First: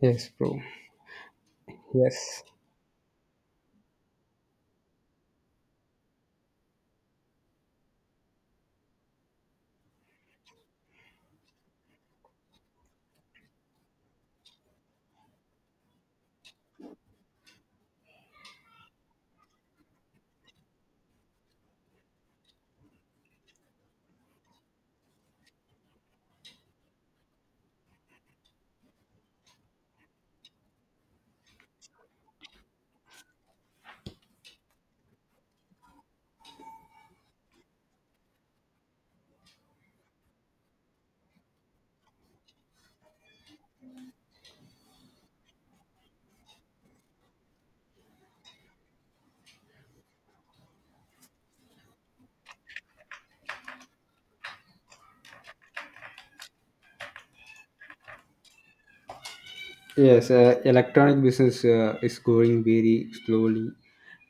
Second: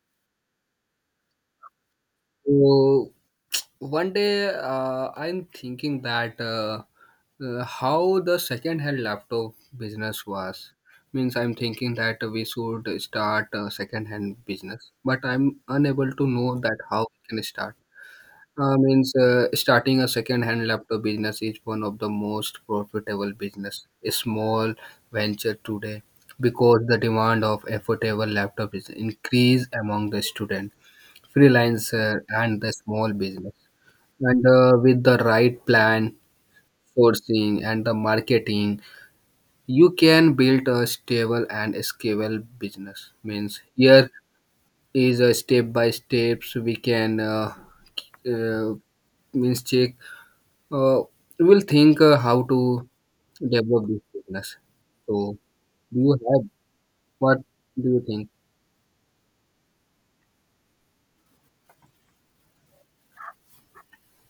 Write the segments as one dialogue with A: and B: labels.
A: Yes, bro. Yes.
B: So one day, I'm thinking that how the second-hand laptop business was. Means I'm thinking that we should start a second-hand business, but I'm unable to know that how we can start. Means starting a second-hand laptop business is one of the most profitable business, a small venture today, because the demand of affordable laptop is increased among the student, freelancer, and the small business and with the right plan, forcing and the marketing, you can build a stable and scalable business. Means here is a step by steps we can uh, means check. Uh, we'll think how to develop this business. So do you have what do you think?
A: Yes, electronic business is growing very slowly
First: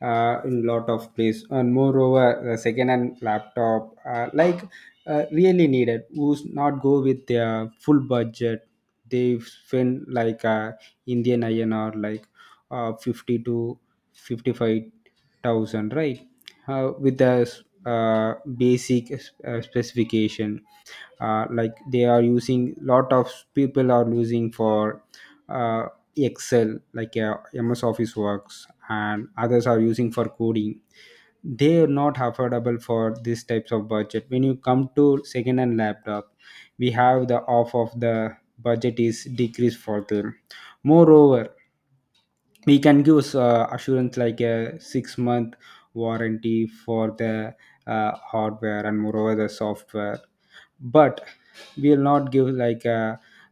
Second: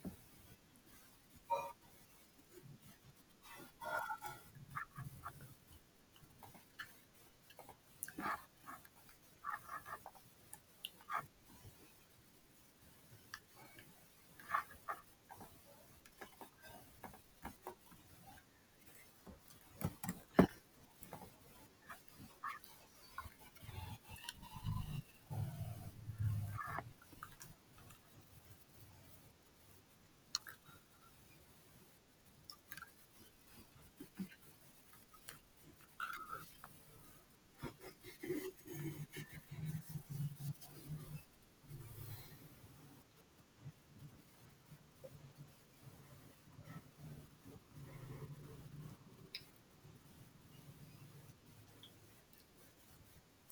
A: in lot of place. And moreover, the second-hand laptop, really needed, who's not go with their full budget. They spend like Indian INR, like 50 to 55 thousand, right, with the basic specification, like they are using lot of people are using for uh, excel, like MS Office works, and others are using for coding. They are not affordable for these types of budget. When you come to second hand laptop, we have the off of the budget is decreased for them. Moreover, we can give assurance like a 6 month warranty for the hardware and moreover the software, but we will not give like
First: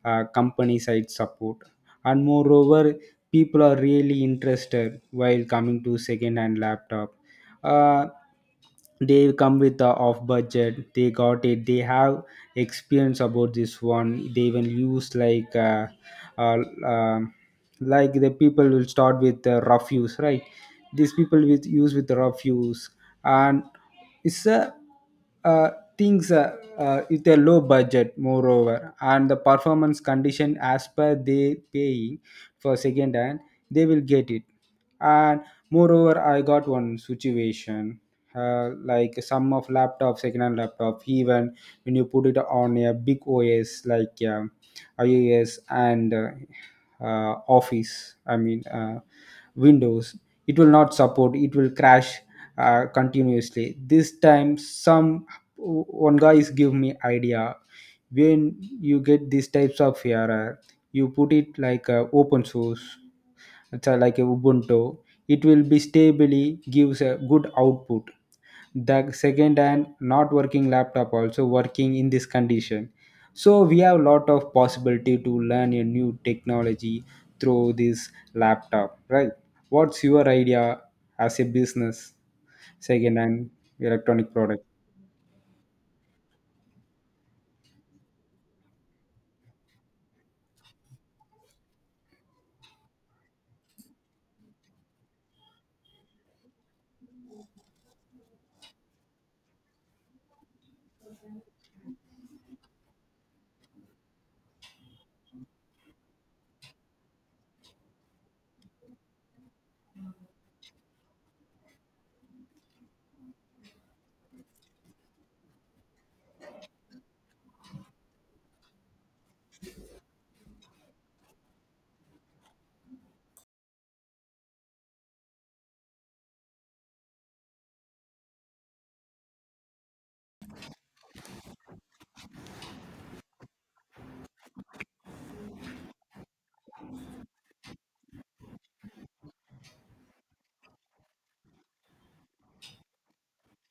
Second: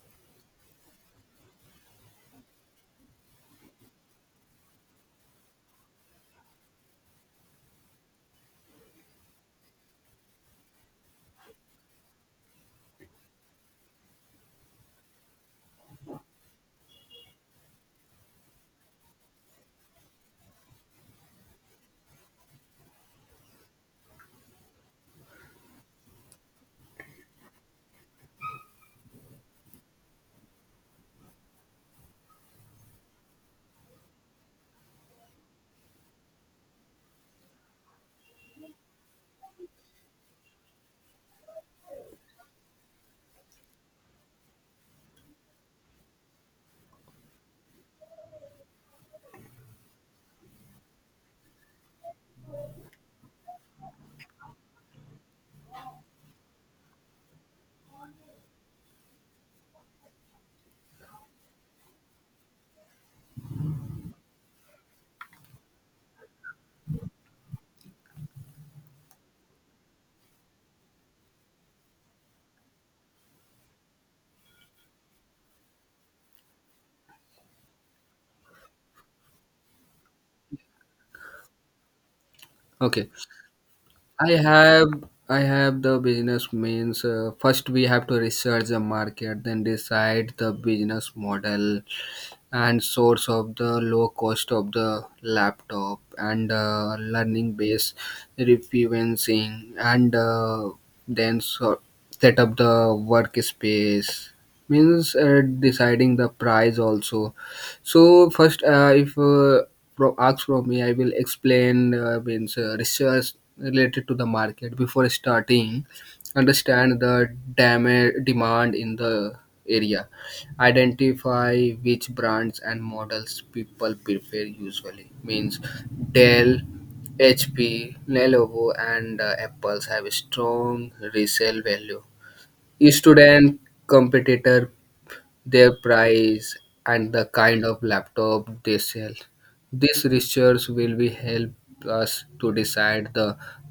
A: a company side support. And moreover, people are really interested while coming to second hand laptop. Uh, they come with the off budget, they got it, they have experience about this one. They even use uh, um like the people will start with rough use, right? These people with use with rough use. And it's a uh, things, with a low budget. Moreover, and the performance condition as per they paying for second hand, they will get it. And moreover, I got one situation, like some of laptop, second hand laptop, even when you put it on a big OS like iOS and uh, office, I mean Windows, it will not support, it will crash continuously. This time some one guy is give me idea, when you get these types of error, you put it like open source. Like a Ubuntu, it will be stably gives a good output. The second and not working laptop also working in this condition. So we have lot of possibility to learn a new technology through this laptop, right? What's your idea as a business?
B: Okay,
A: Second and electronic
B: I
A: product.
B: have I have the business means, first we have to research the market, then decide the business model and source of the low cost of the laptop and learning base, referencing and then so set up the workspace means, deciding the price also. So first if pro- ask from me, I will explain means research related to the market. Before starting, understand the demand in the area, identify which brands and models people prefer. Usually means Dell, HP, Lenovo, and Apples have strong resale value, student, competitor, their price, and the kind of laptop they sell. This research will be help us to decide the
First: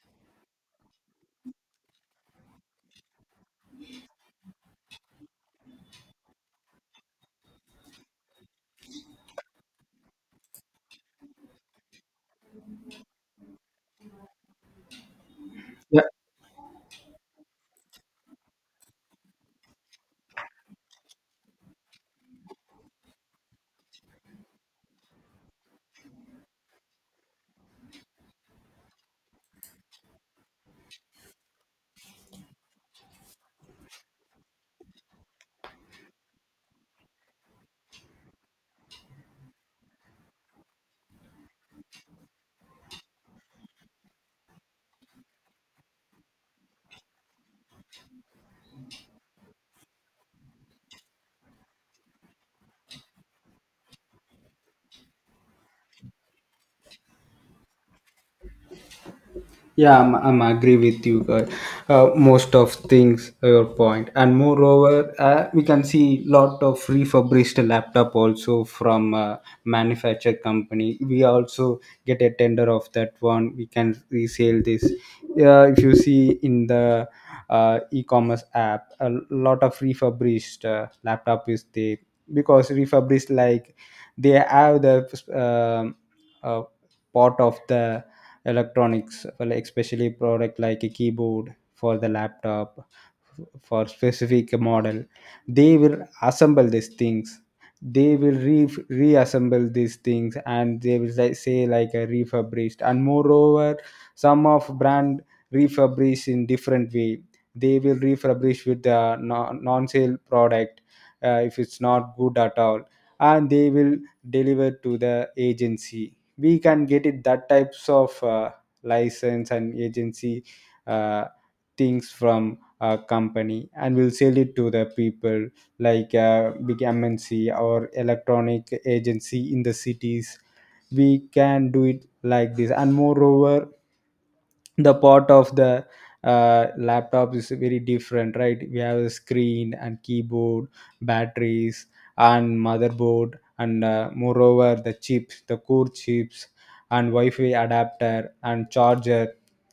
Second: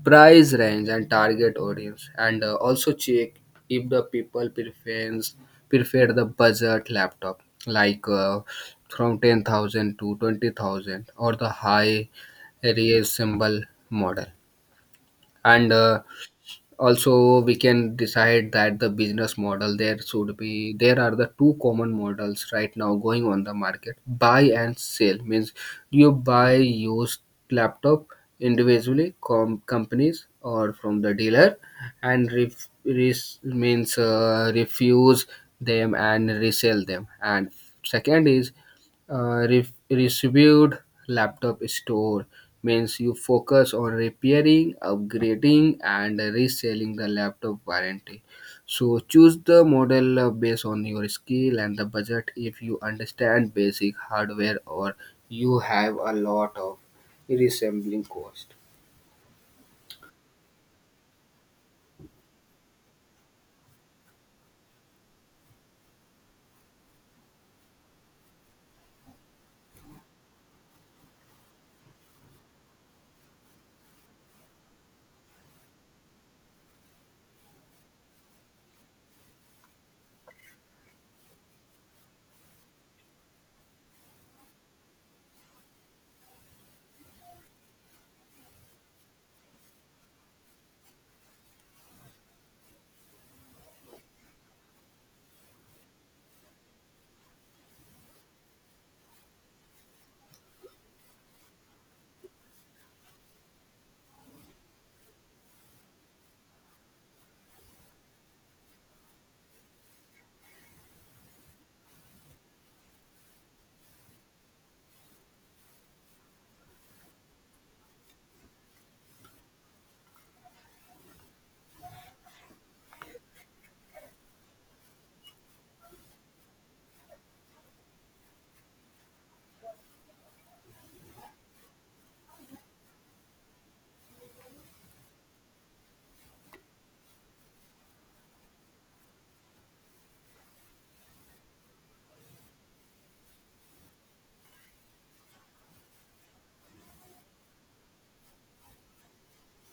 B: price range and target audience, and also check if the people prefer the budget laptop, like from 10,000 to 20,000, or the high reasonable model. And
A: Yeah,
B: also we can decide that the business model. There should be There are the two common models right now going on the market. Buy and sell means you buy used laptop individually, companies or from the dealer, and ref- res- means refuse them and resell them. And second is received laptop store means you focus on repairing, upgrading, and reselling the laptop warranty. So choose the model based on your skill and the budget. If you understand basic hardware or you have a lot of reassembling cost.
A: Yeah, I'm agree with you. Most of things your point. And moreover, we can see lot of refurbished laptop also from manufacturer company. We also get a tender of that one. We can resell this. Yeah, if you see in the e-commerce app, a lot of refurbished laptop is there, because refurbished like they have the um uh, part of the electronics, well, especially product like a keyboard for the laptop for specific model, they will assemble these things, reassemble these things, and they will, like, say like a refurbished. And moreover, some of brand refurbish in different way. They will refurbish with the non-sale product, if it's not good at all, and they will delivered to the agency. We can get it that types of license and agency uh, things from a company, and we'll sell it to the people like big MNC or electronic agency in the cities. We can do it like this. And moreover, the part of the laptop is very different, right? We have a screen and keyboard, batteries, and motherboard, and moreover the chips, the core chips, and wi-fi adapter and charger.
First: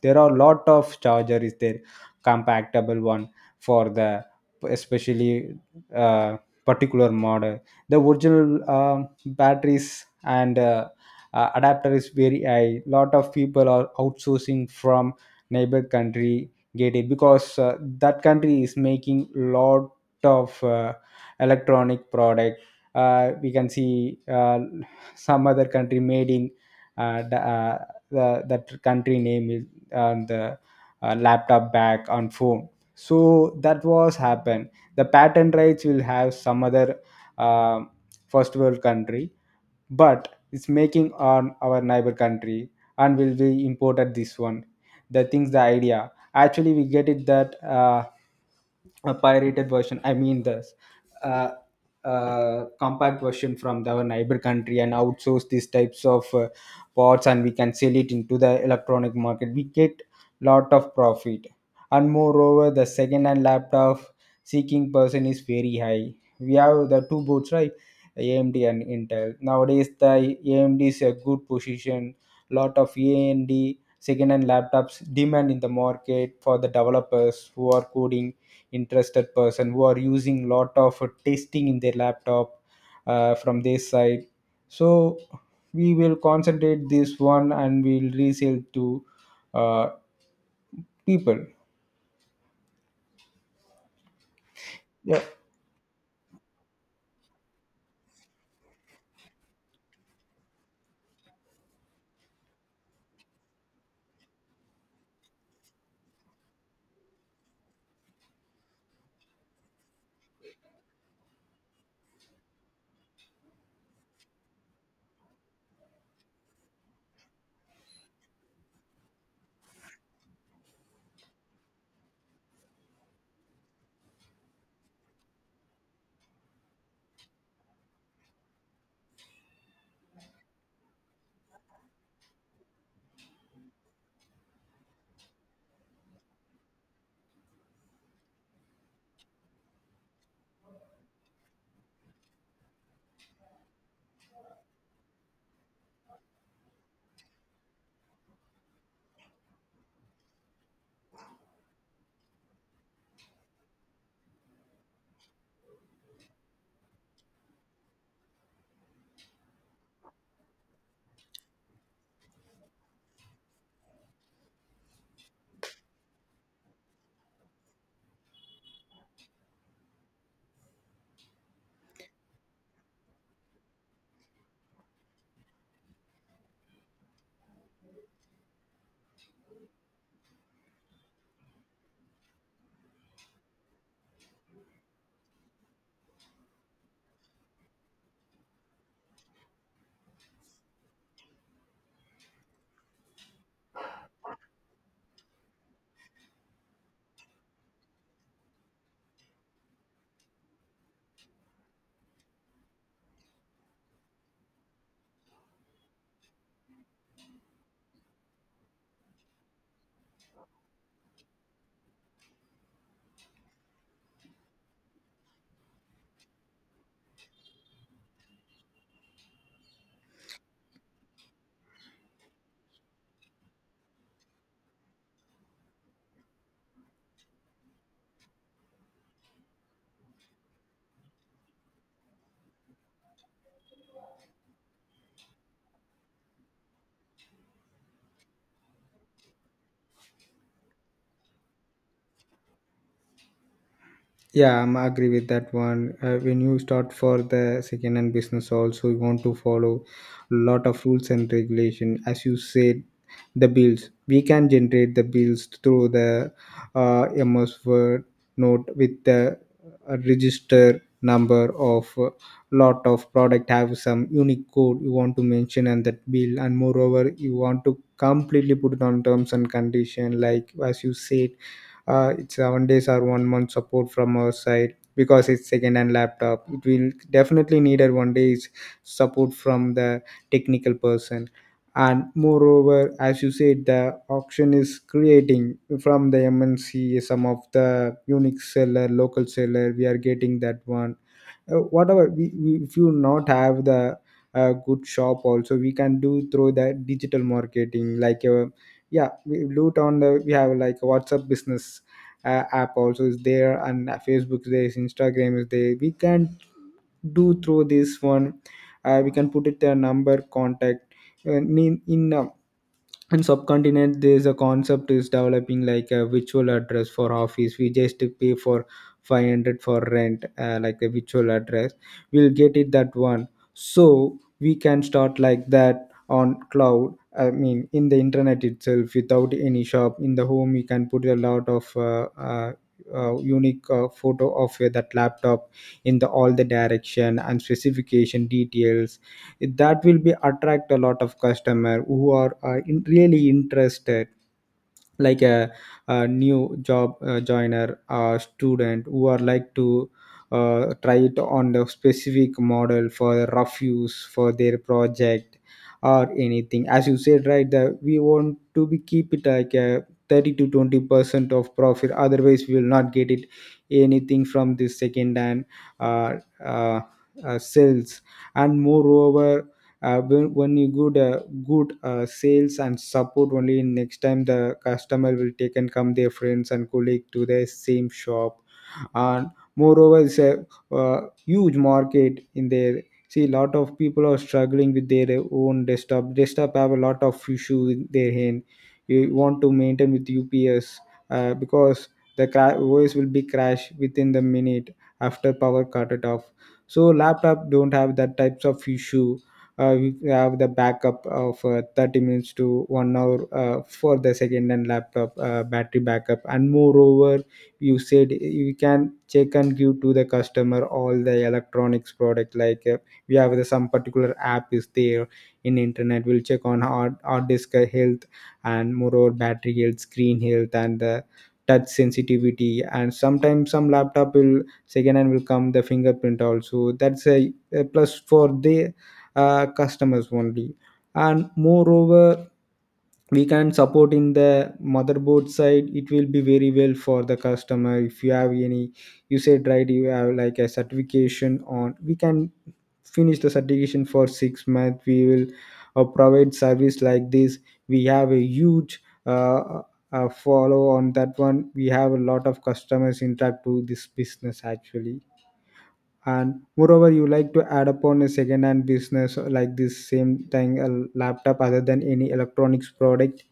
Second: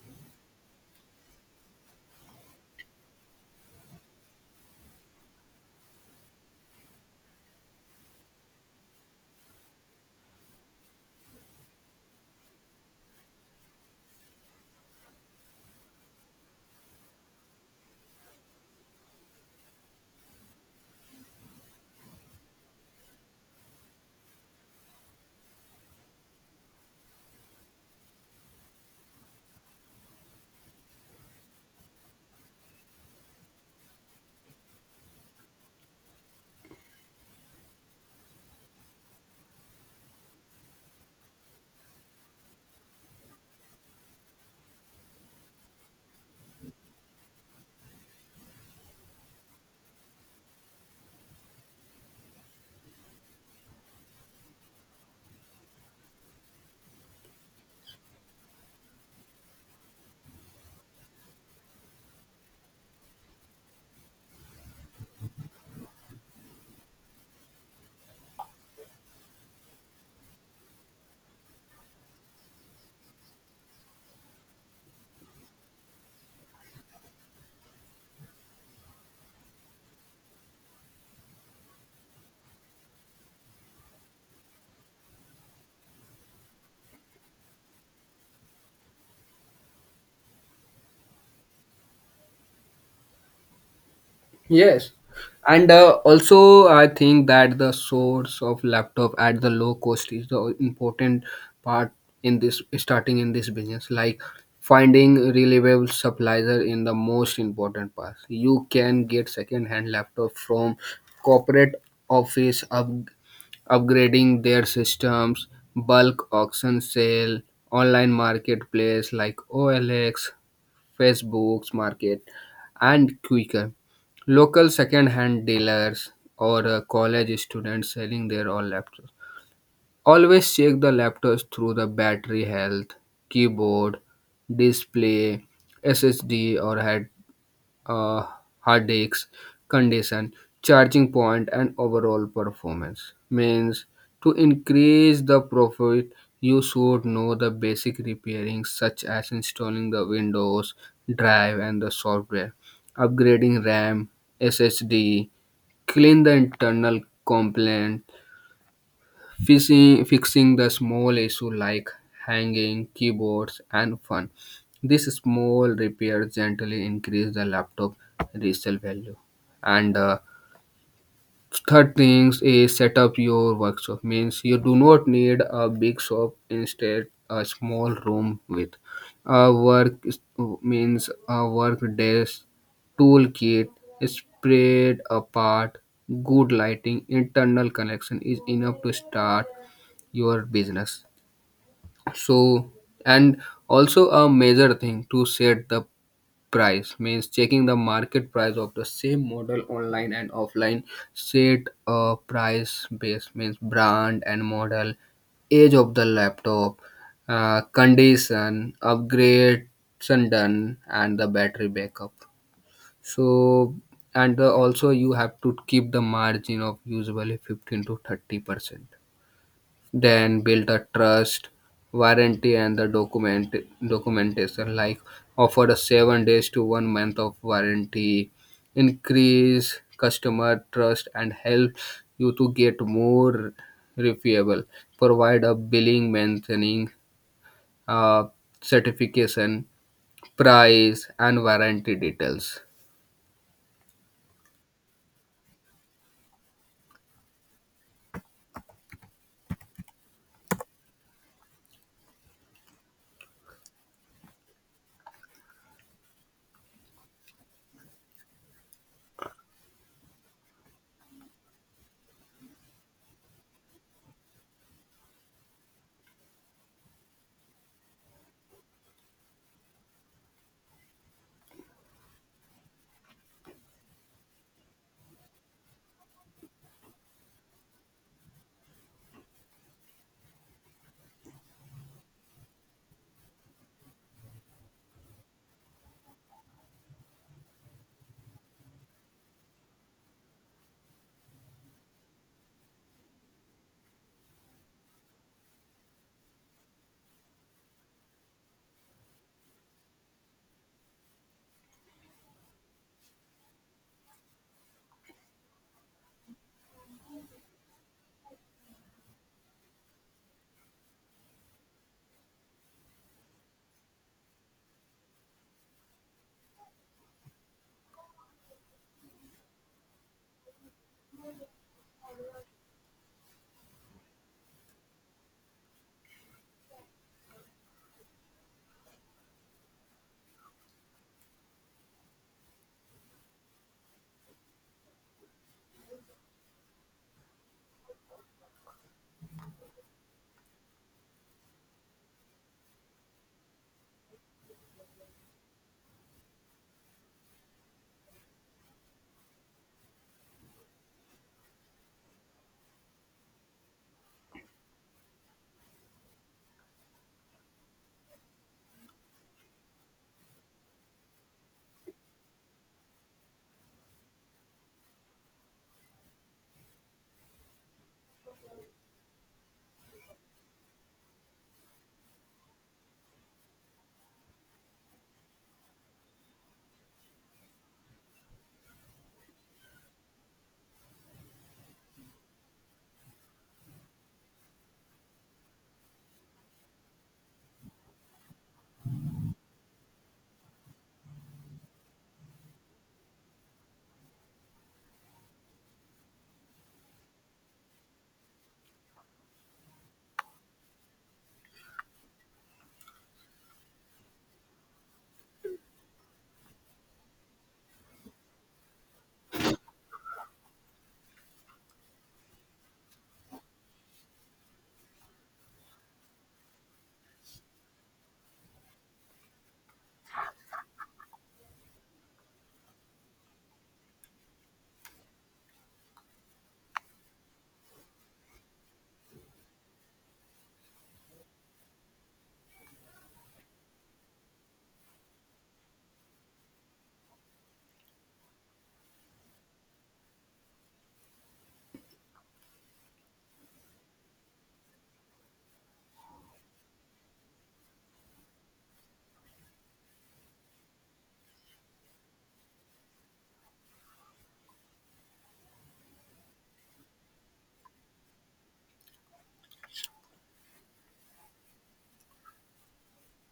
A: There are lot of charger is there, compatible one, for the especially uh, particular model. The original batteries and adapter is very high. Lot of people are outsourcing from neighbor country, get it, because that country is making lot of electronic product. Uh, we can see some other country made in uh, the, uh, the that country name is on the laptop back on phone. So that was happen. The patent rights will have some other um first world country, but it's making on our neighbor country, and will be imported this one. The things, the idea, actually we get it that a pirated version, I mean this uh, compact version our neighbor country, and outsource these types of parts, and we can sell it into the electronic market. We get lot of profit. And moreover, the second hand laptop seeking person is very high. We have the two boats, right? AMD and Intel. Nowadays, the AMD is a good position. Lot of AMD second-hand laptops demand in the market for the developers who are coding, interested person who are using lot of testing in their laptop, from their side. So we will concentrate this one and we'll resell to uh, people.
B: Yes.
A: Yeah,
B: And also, I think that the source of laptop at the low cost is the important part in this starting in this business. Like, finding reliable supplier in the most important part. You can get second-hand laptop from corporate office up, upgrading their systems, bulk auction sale, online marketplace like OLX, Facebook's market, and Quicker. Local second-hand dealers or college students selling their own laptops. Always check the laptops through the battery health, keyboard, display, SSD, or uh, headaches, condition, charging point, and overall performance. Means to increase the profit, you should know the basic repairing, such as installing the Windows drive and the software, upgrading RAM, SSD, clean the internal complaint, fixing the small issue like hanging keyboards and fun. This small repair gently increase the laptop resale value. And third things is set up your workshop. Means you do not need a big shop. Instead, a small room with a work a work desk, toolkit spread apart, good lighting, internal connection is enough to start your business. So and also a major thing to set the price means checking the market price of the same model online and offline. Set a price base means brand and model, age of the laptop, condition, upgrade done, and the battery backup. So and also you have to keep the margin of usually 15 to 30%. Then build a trust, warranty and the documentation. Like, offer a 7 days to 1 month of warranty, increase customer trust and help you to get more reliable. Provide a billing mentioning uh, certification, price and warranty details.
A: Yeah, I'm agree with that one. When you start for the second hand business, also you want to follow lot of rules and regulation. As you said, the bills, we can generate the bills through the MS Word note with the register number of lot of product have some unique code, you want to mention and that bill. And moreover, you want to completely put it on terms and condition, like as you said, it's 7 days or one month support from our side, because it's second-hand laptop, it will definitely needed one day is support from the technical person. And moreover, as you said, the auction is creating from the MNC. Some of the unique seller, local seller, we are getting that one, whatever we, if you not have the good shop also, we can do through the digital marketing, like yeah, we blue town we have like WhatsApp business app also is there, and Facebook is there, is Instagram is there. We can do through this one. Uh, we can put it their number contact uh, in, in uh, in subcontinent there is a concept is developing like a virtual address for office. We just pay for 500 for rent, like a virtual address, we'll get it that one. So we can start like that on cloud, I mean in the internet itself without any shop, in the home. You can put a lot of unique photo of that laptop in the all the direction and specification details. That will be attract a lot of customer who are really interested like a new job joiner, a student who are like to try it on the specific model for rough use for their project or anything. As you said, right, that we want to be keep it like a 30 to 20% of profit, otherwise we will not get it anything from this second hand uh, uh, sales. And moreover, when you good good sales and support only, in next time the customer will take and come their friends and colleague to the same shop. And moreover, it's a uh, huge market in there. See, a lot of people are struggling with their own desktop. Desktop have a lot of issue in their hand. You want to maintain with UPS, because voice will be crashed within the minute after power cut it off. So laptop don't have that types of issue. Uh, we have the backup of 30 minutes to one hour, for the second and laptop battery backup. And moreover, you said you can check and give to the customer all the electronics product, like we have the, some particular app is there in internet, we'll check on hard disk health and moreover battery health, screen health, and the touch sensitivity. And sometimes some laptop will second hand will come the fingerprint also, that's a plus for the customers only. And moreover, we can support in the motherboard side, it will be very well for the customer. If you have any, you said, right, you have like a certification on, we can finish the certification for 6 months. We will provide service like this. We have a huge follow on that one. We have a lot of customers interact to this business actually. And moreover, you like to add upon a second hand business like this, same thing a laptop other than any electronics product?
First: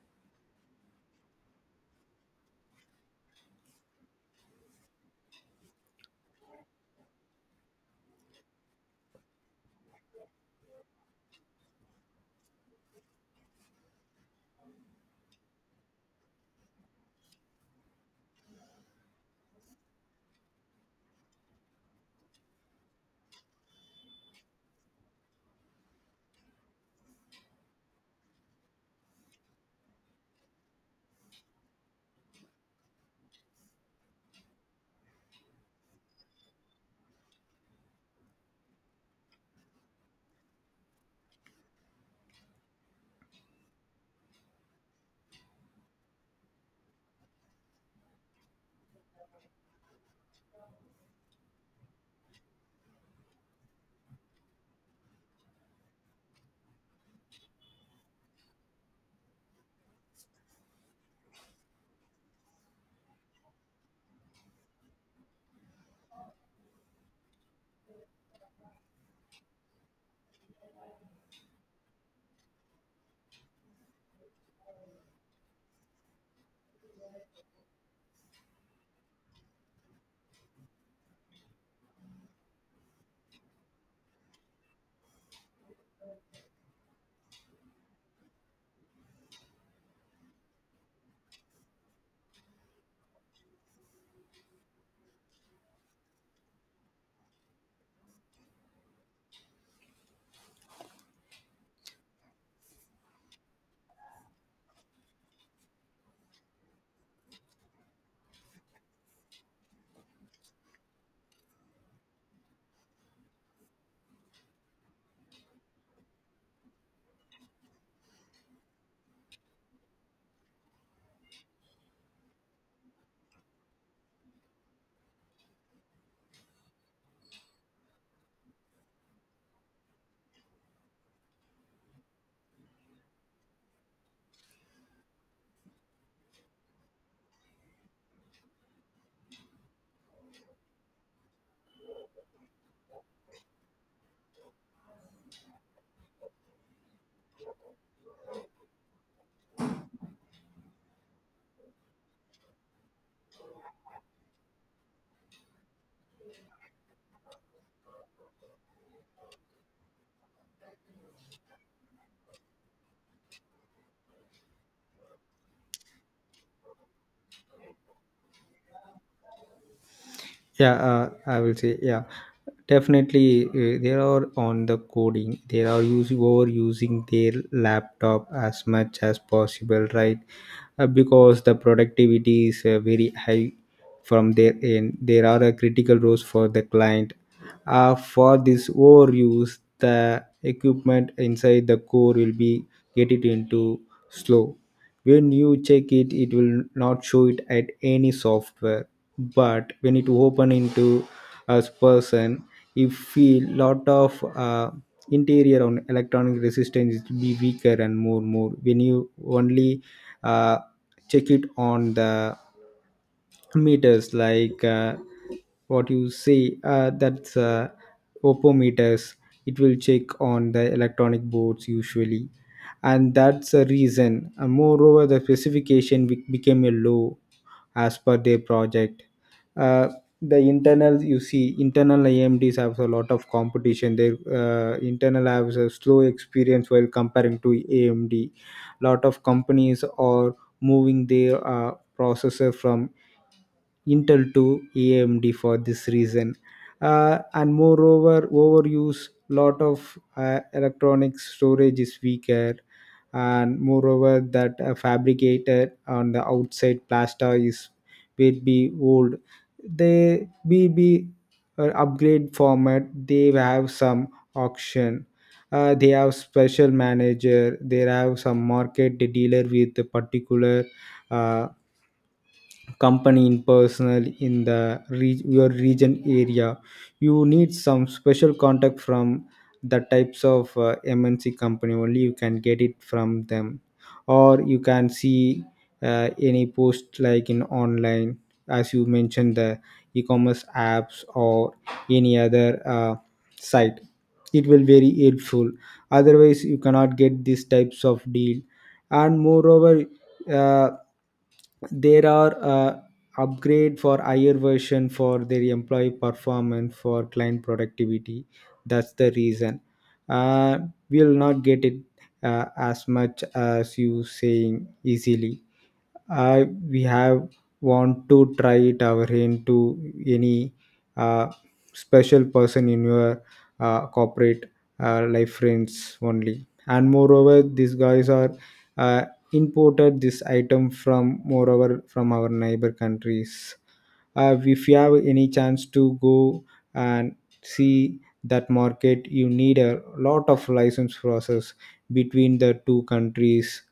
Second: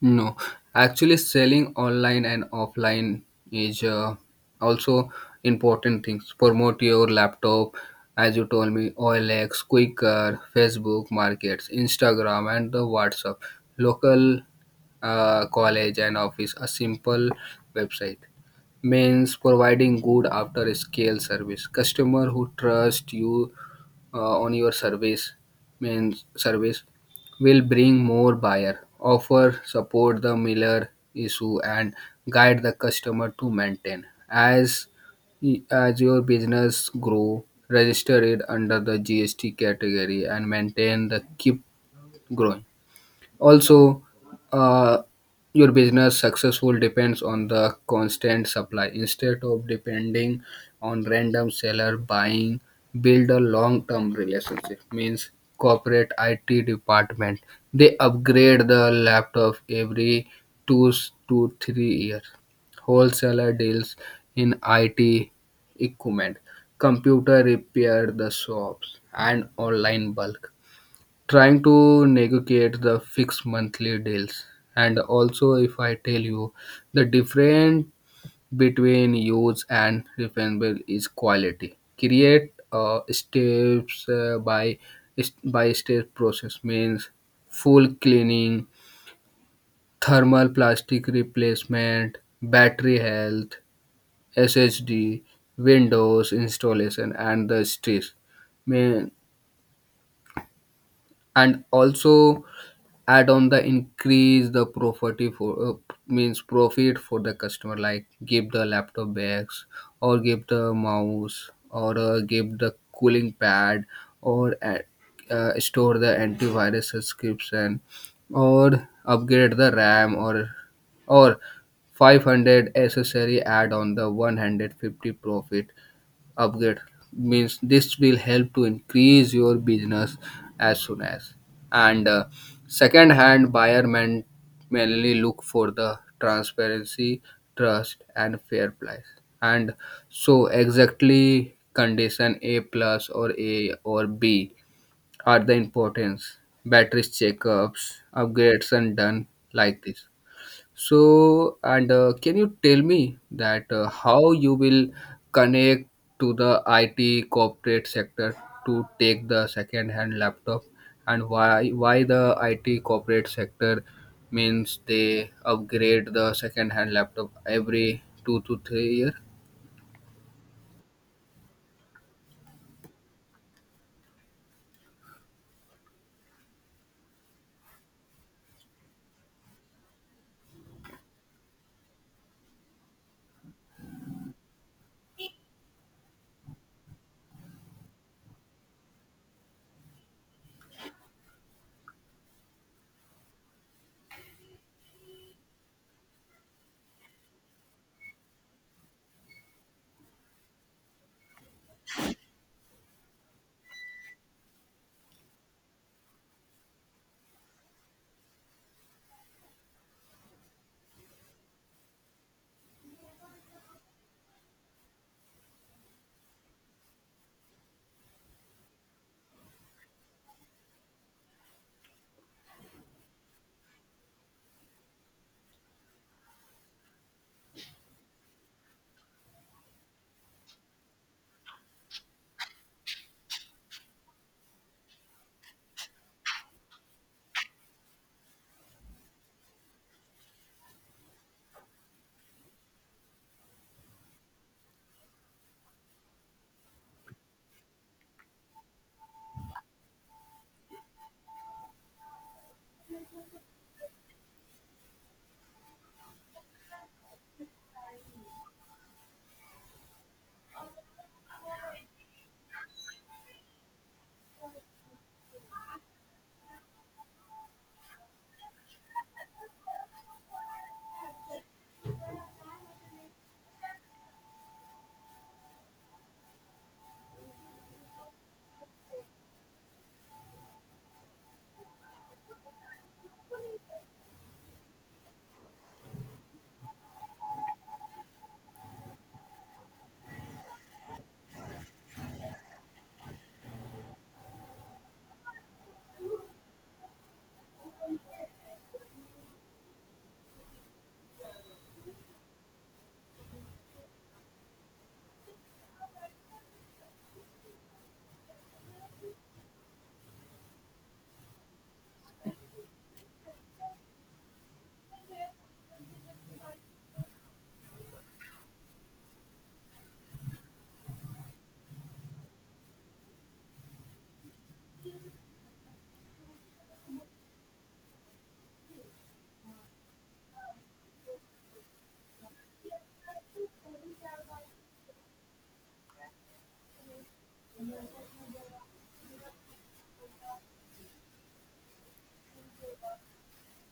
B: No, actually, selling online and offline is also important things. Promote your laptop, as you told me, OLX, Quicker, Facebook Markets, Instagram, and the WhatsApp, local college and office, a simple website. Means providing good after scale service. Customer who trust you on your service means service will bring more buyer. Offer support the miller issue and guide the customer to maintain. as as your business grow, register it under the GST category and maintain the keep growing. Also, uh, your business successful depends on the constant supply instead of depending on random seller buying. Build a long-term relationship means corporate IT department. They upgrade the laptop every to 3 years. Wholesaler deals in IT equipment, computer repair the shops, and online bulk, trying to negotiate the fixed monthly deals. And also, if I tell you the difference between use and refundable is quality. Create steps by step process means full cleaning, thermal plastic replacement, battery health, SSD, Windows installation, and the stress. Man, and also add on the increase the profit for means profit for the customer. Like, give the laptop bags or give the mouse or give the cooling pad or store the antivirus subscription or upgrade the RAM or 500 accessory add on the 150 profit upgrade. Means this will help to increase your business as soon as. And second hand buyer, men mainly look for the transparency, trust and fair price. And so exactly condition, A plus or A or B, are the importance, batteries, checkups, upgrades and done, like this. So, and can you tell me that how you will connect to the IT corporate sector to take the second-hand laptop, and why the IT corporate sector means they upgrade the second-hand laptop every 2 to 3 years?
A: Yeah, I will say, yeah, definitely. Uh, there are on the coding, they are using over using their laptop as much as possible, right? Uh, because the productivity is very high from their end. There are critical roles for the client, for this overuse the equipment inside the core will be get it into slow. When you check it, it will not show it at any software, but when it open into as person, if feel lot of interior on electronic resistance, it will be weaker and more. When you only uh, check it on the meters, like what you say that's opometers, it will check on the electronic boards usually, and that's the reason. And moreover, the specification became a low as per their project. Uh, the internal, you see, internal AMDs have a lot of competition. Their Internal has a slow experience while comparing to AMD. Lot of companies are moving their processor from Intel to AMD for this reason. And moreover, overuse lot of electronic storage is weaker, and moreover that fabricated on the outside plaster is will be old. They will be upgrade format. They have some auction. They have special manager. They have some market They dealer with the particular. Uh, Company in personal in the your region area you need some special contact from the types of mnc company only you can get it from them, or you can see any post like in online, as you mentioned, the e-commerce apps or any other site, it will very helpful. Otherwise you cannot get these types of deal. And moreover, uh, there are upgrade for higher version for their employee performance, for client productivity. That's the reason uh, we'll not get it as much as you saying easily. Uh, we have want to try it our hand to any uh, special person in your corporate life friends only. And moreover these guys are uh, imported this item from, moreover, from our neighbor countries. Uh, if you have any chance to go and see that market, you need a lot of license process between the two countries,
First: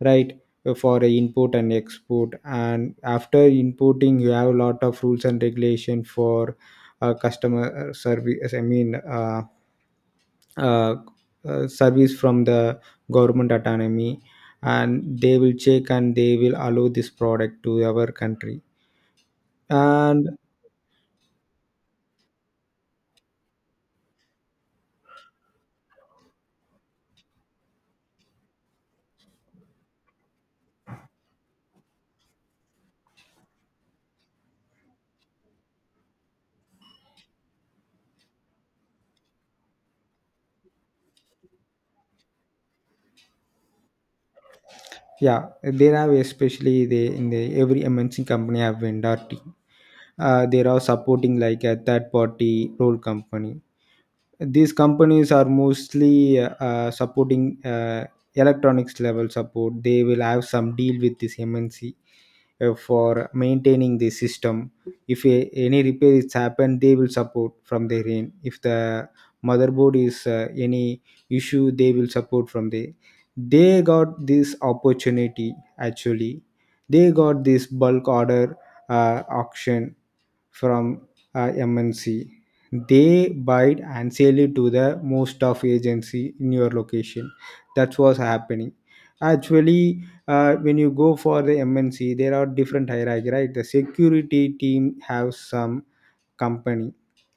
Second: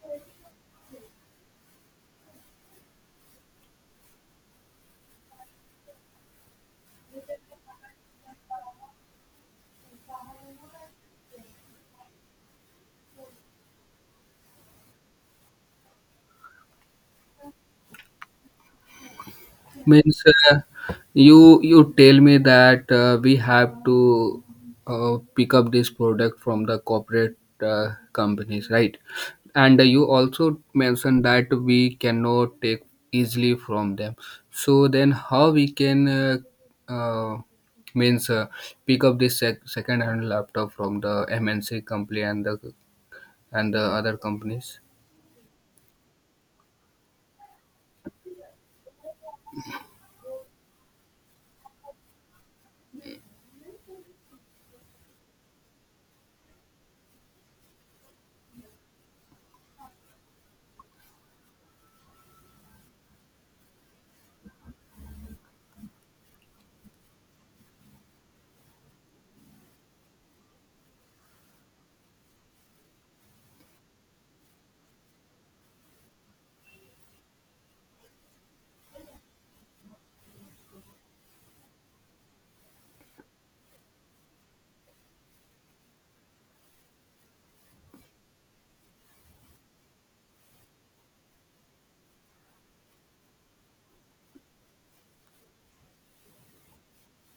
A: right? For import and export, and after importing you have a lot of rules and regulation for customer service, I mean uh, service from the government autonomy, and they will check and they will allow this product to our country.
B: Means
A: And
B: uh, you tell me that we have to pick up this product from the corporate companies, right? And you also mentioned that we cannot take easily from them. So then how we can uh, means pick up this second hand laptop from the MNC company and the other companies?
A: yeah, they have, especially they, in the every mnc company have vendor team. There are supporting like a third party role company. These companies are mostly supporting electronics level support. They will have some deal with this mnc for maintaining the system. If a, any repair is happened, they will support from their end. If the motherboard is any issue, they will support from there. They got this opportunity, actually. They got this bulk order, auction, from MNC. They buy it and sell it to the most of agency in your location. That's what's happening. Actually, when you go for the MNC, there are different hierarchy, right? The security team have some company,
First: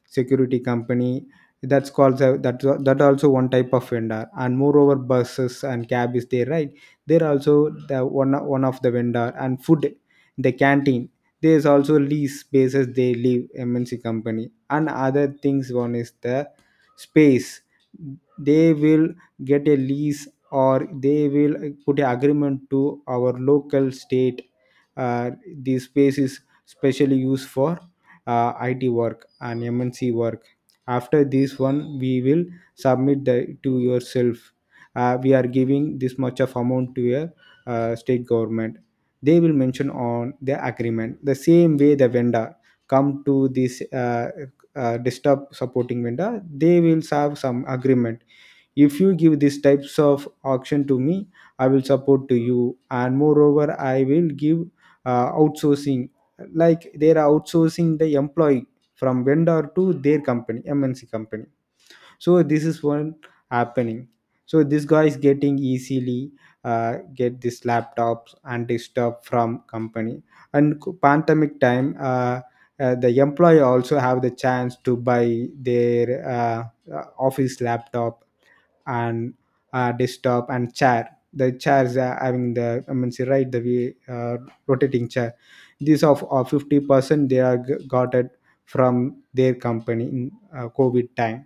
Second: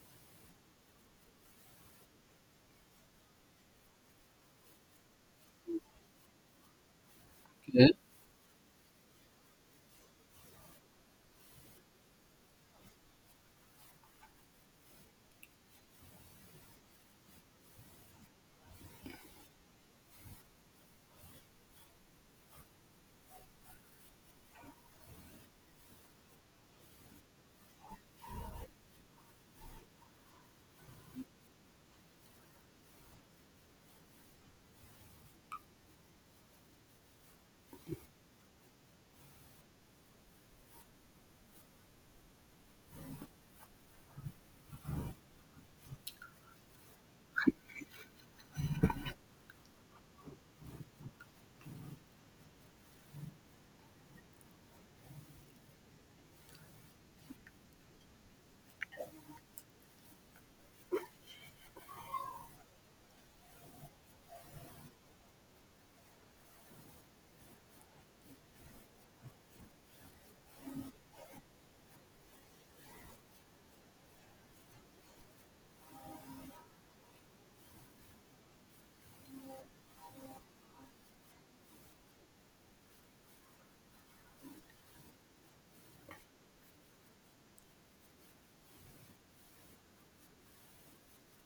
A: security company, that's called that, that also one type of vendor. And moreover, buses and cab is there, right? They're also the one of the vendor. And food, the canteen, there's also lease spaces they leave mnc company. And other things, one is the space. They will get a lease, or they will put an agreement to our local state. Uh, the space is specially used for IT work and MNC work. After this one, we will submit the to yourself. We are giving this much of amount to a state government. They will mention on the agreement. The same way the vendor come to this disturb supporting vendor, they will have some agreement. If you give these types of auction to me, I will support to you, and moreover, I will give outsourcing, like they're outsourcing the employee from vendor to their company mnc company. So this is one happening. So this guy is getting easily get this laptops and this stuff from company. And pandemic time the employee also have the chance to buy their uh, office laptop and desktop and chair. The chairs are having the, I mean say, right the way rotating chair, these of 50% they are got it from their company in covid time.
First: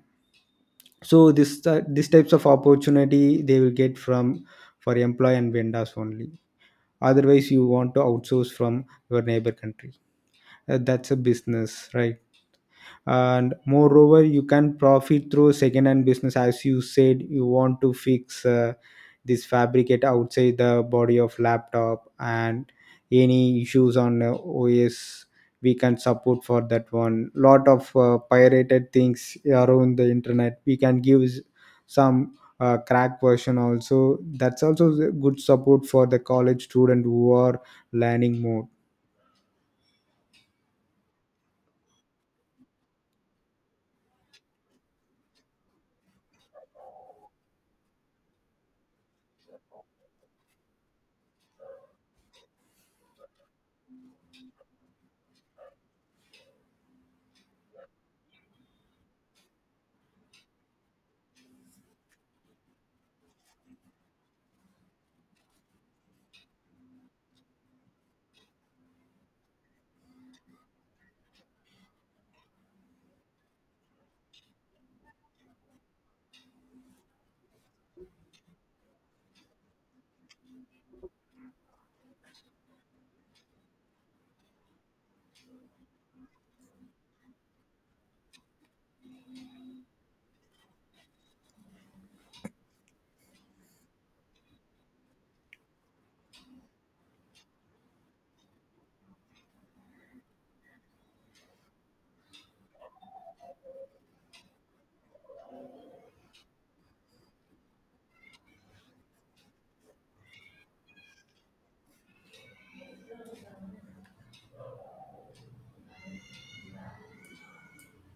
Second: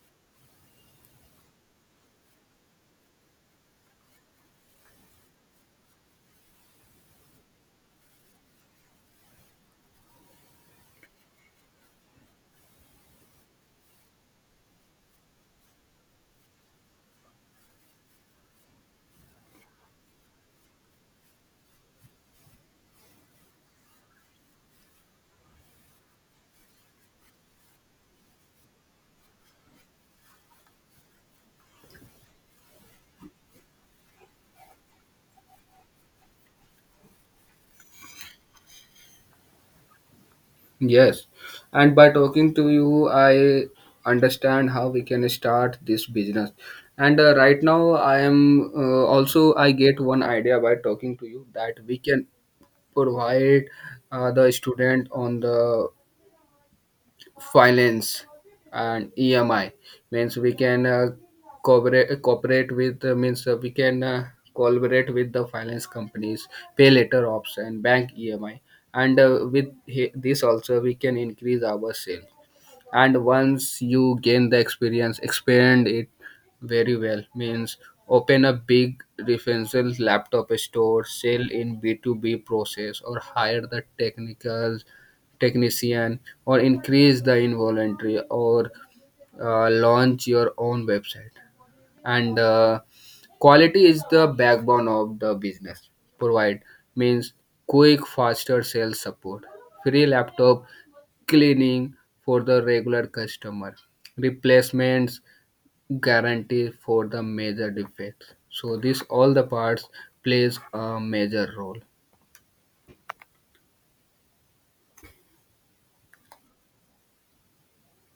A: So this this types of opportunity they will get from, for employee and vendors only. Otherwise you want to outsource from your neighbor country. That's a business, right? And moreover you can profit through second hand business. As you said, you want to fix this fabricate outside the body of laptop and any issues on os, we can support for that one. Lot of pirated things around the internet, we can give some crack version also. That's also the good support for the college student who are learning more.
B: Yes, and by talking to you, I understand how we can start this business. And right now, I am also, I get one idea by talking to you that we can provide the student on the finance and EMI. Means we can cooperate with means we can collaborate with the finance companies, pay later option, bank EMI, and with this also we can increase our sale. And once you gain the experience, expand it very well. Means, open a big referential laptop store, sell in b2b process, or hire the technical technician, or increase the involuntary, or launch your own website. And quality is the backbone of the business. Provide means quick, faster sales support, free laptop cleaning for the regular customer, replacements guarantee for the major defects. So this all the parts plays a major role.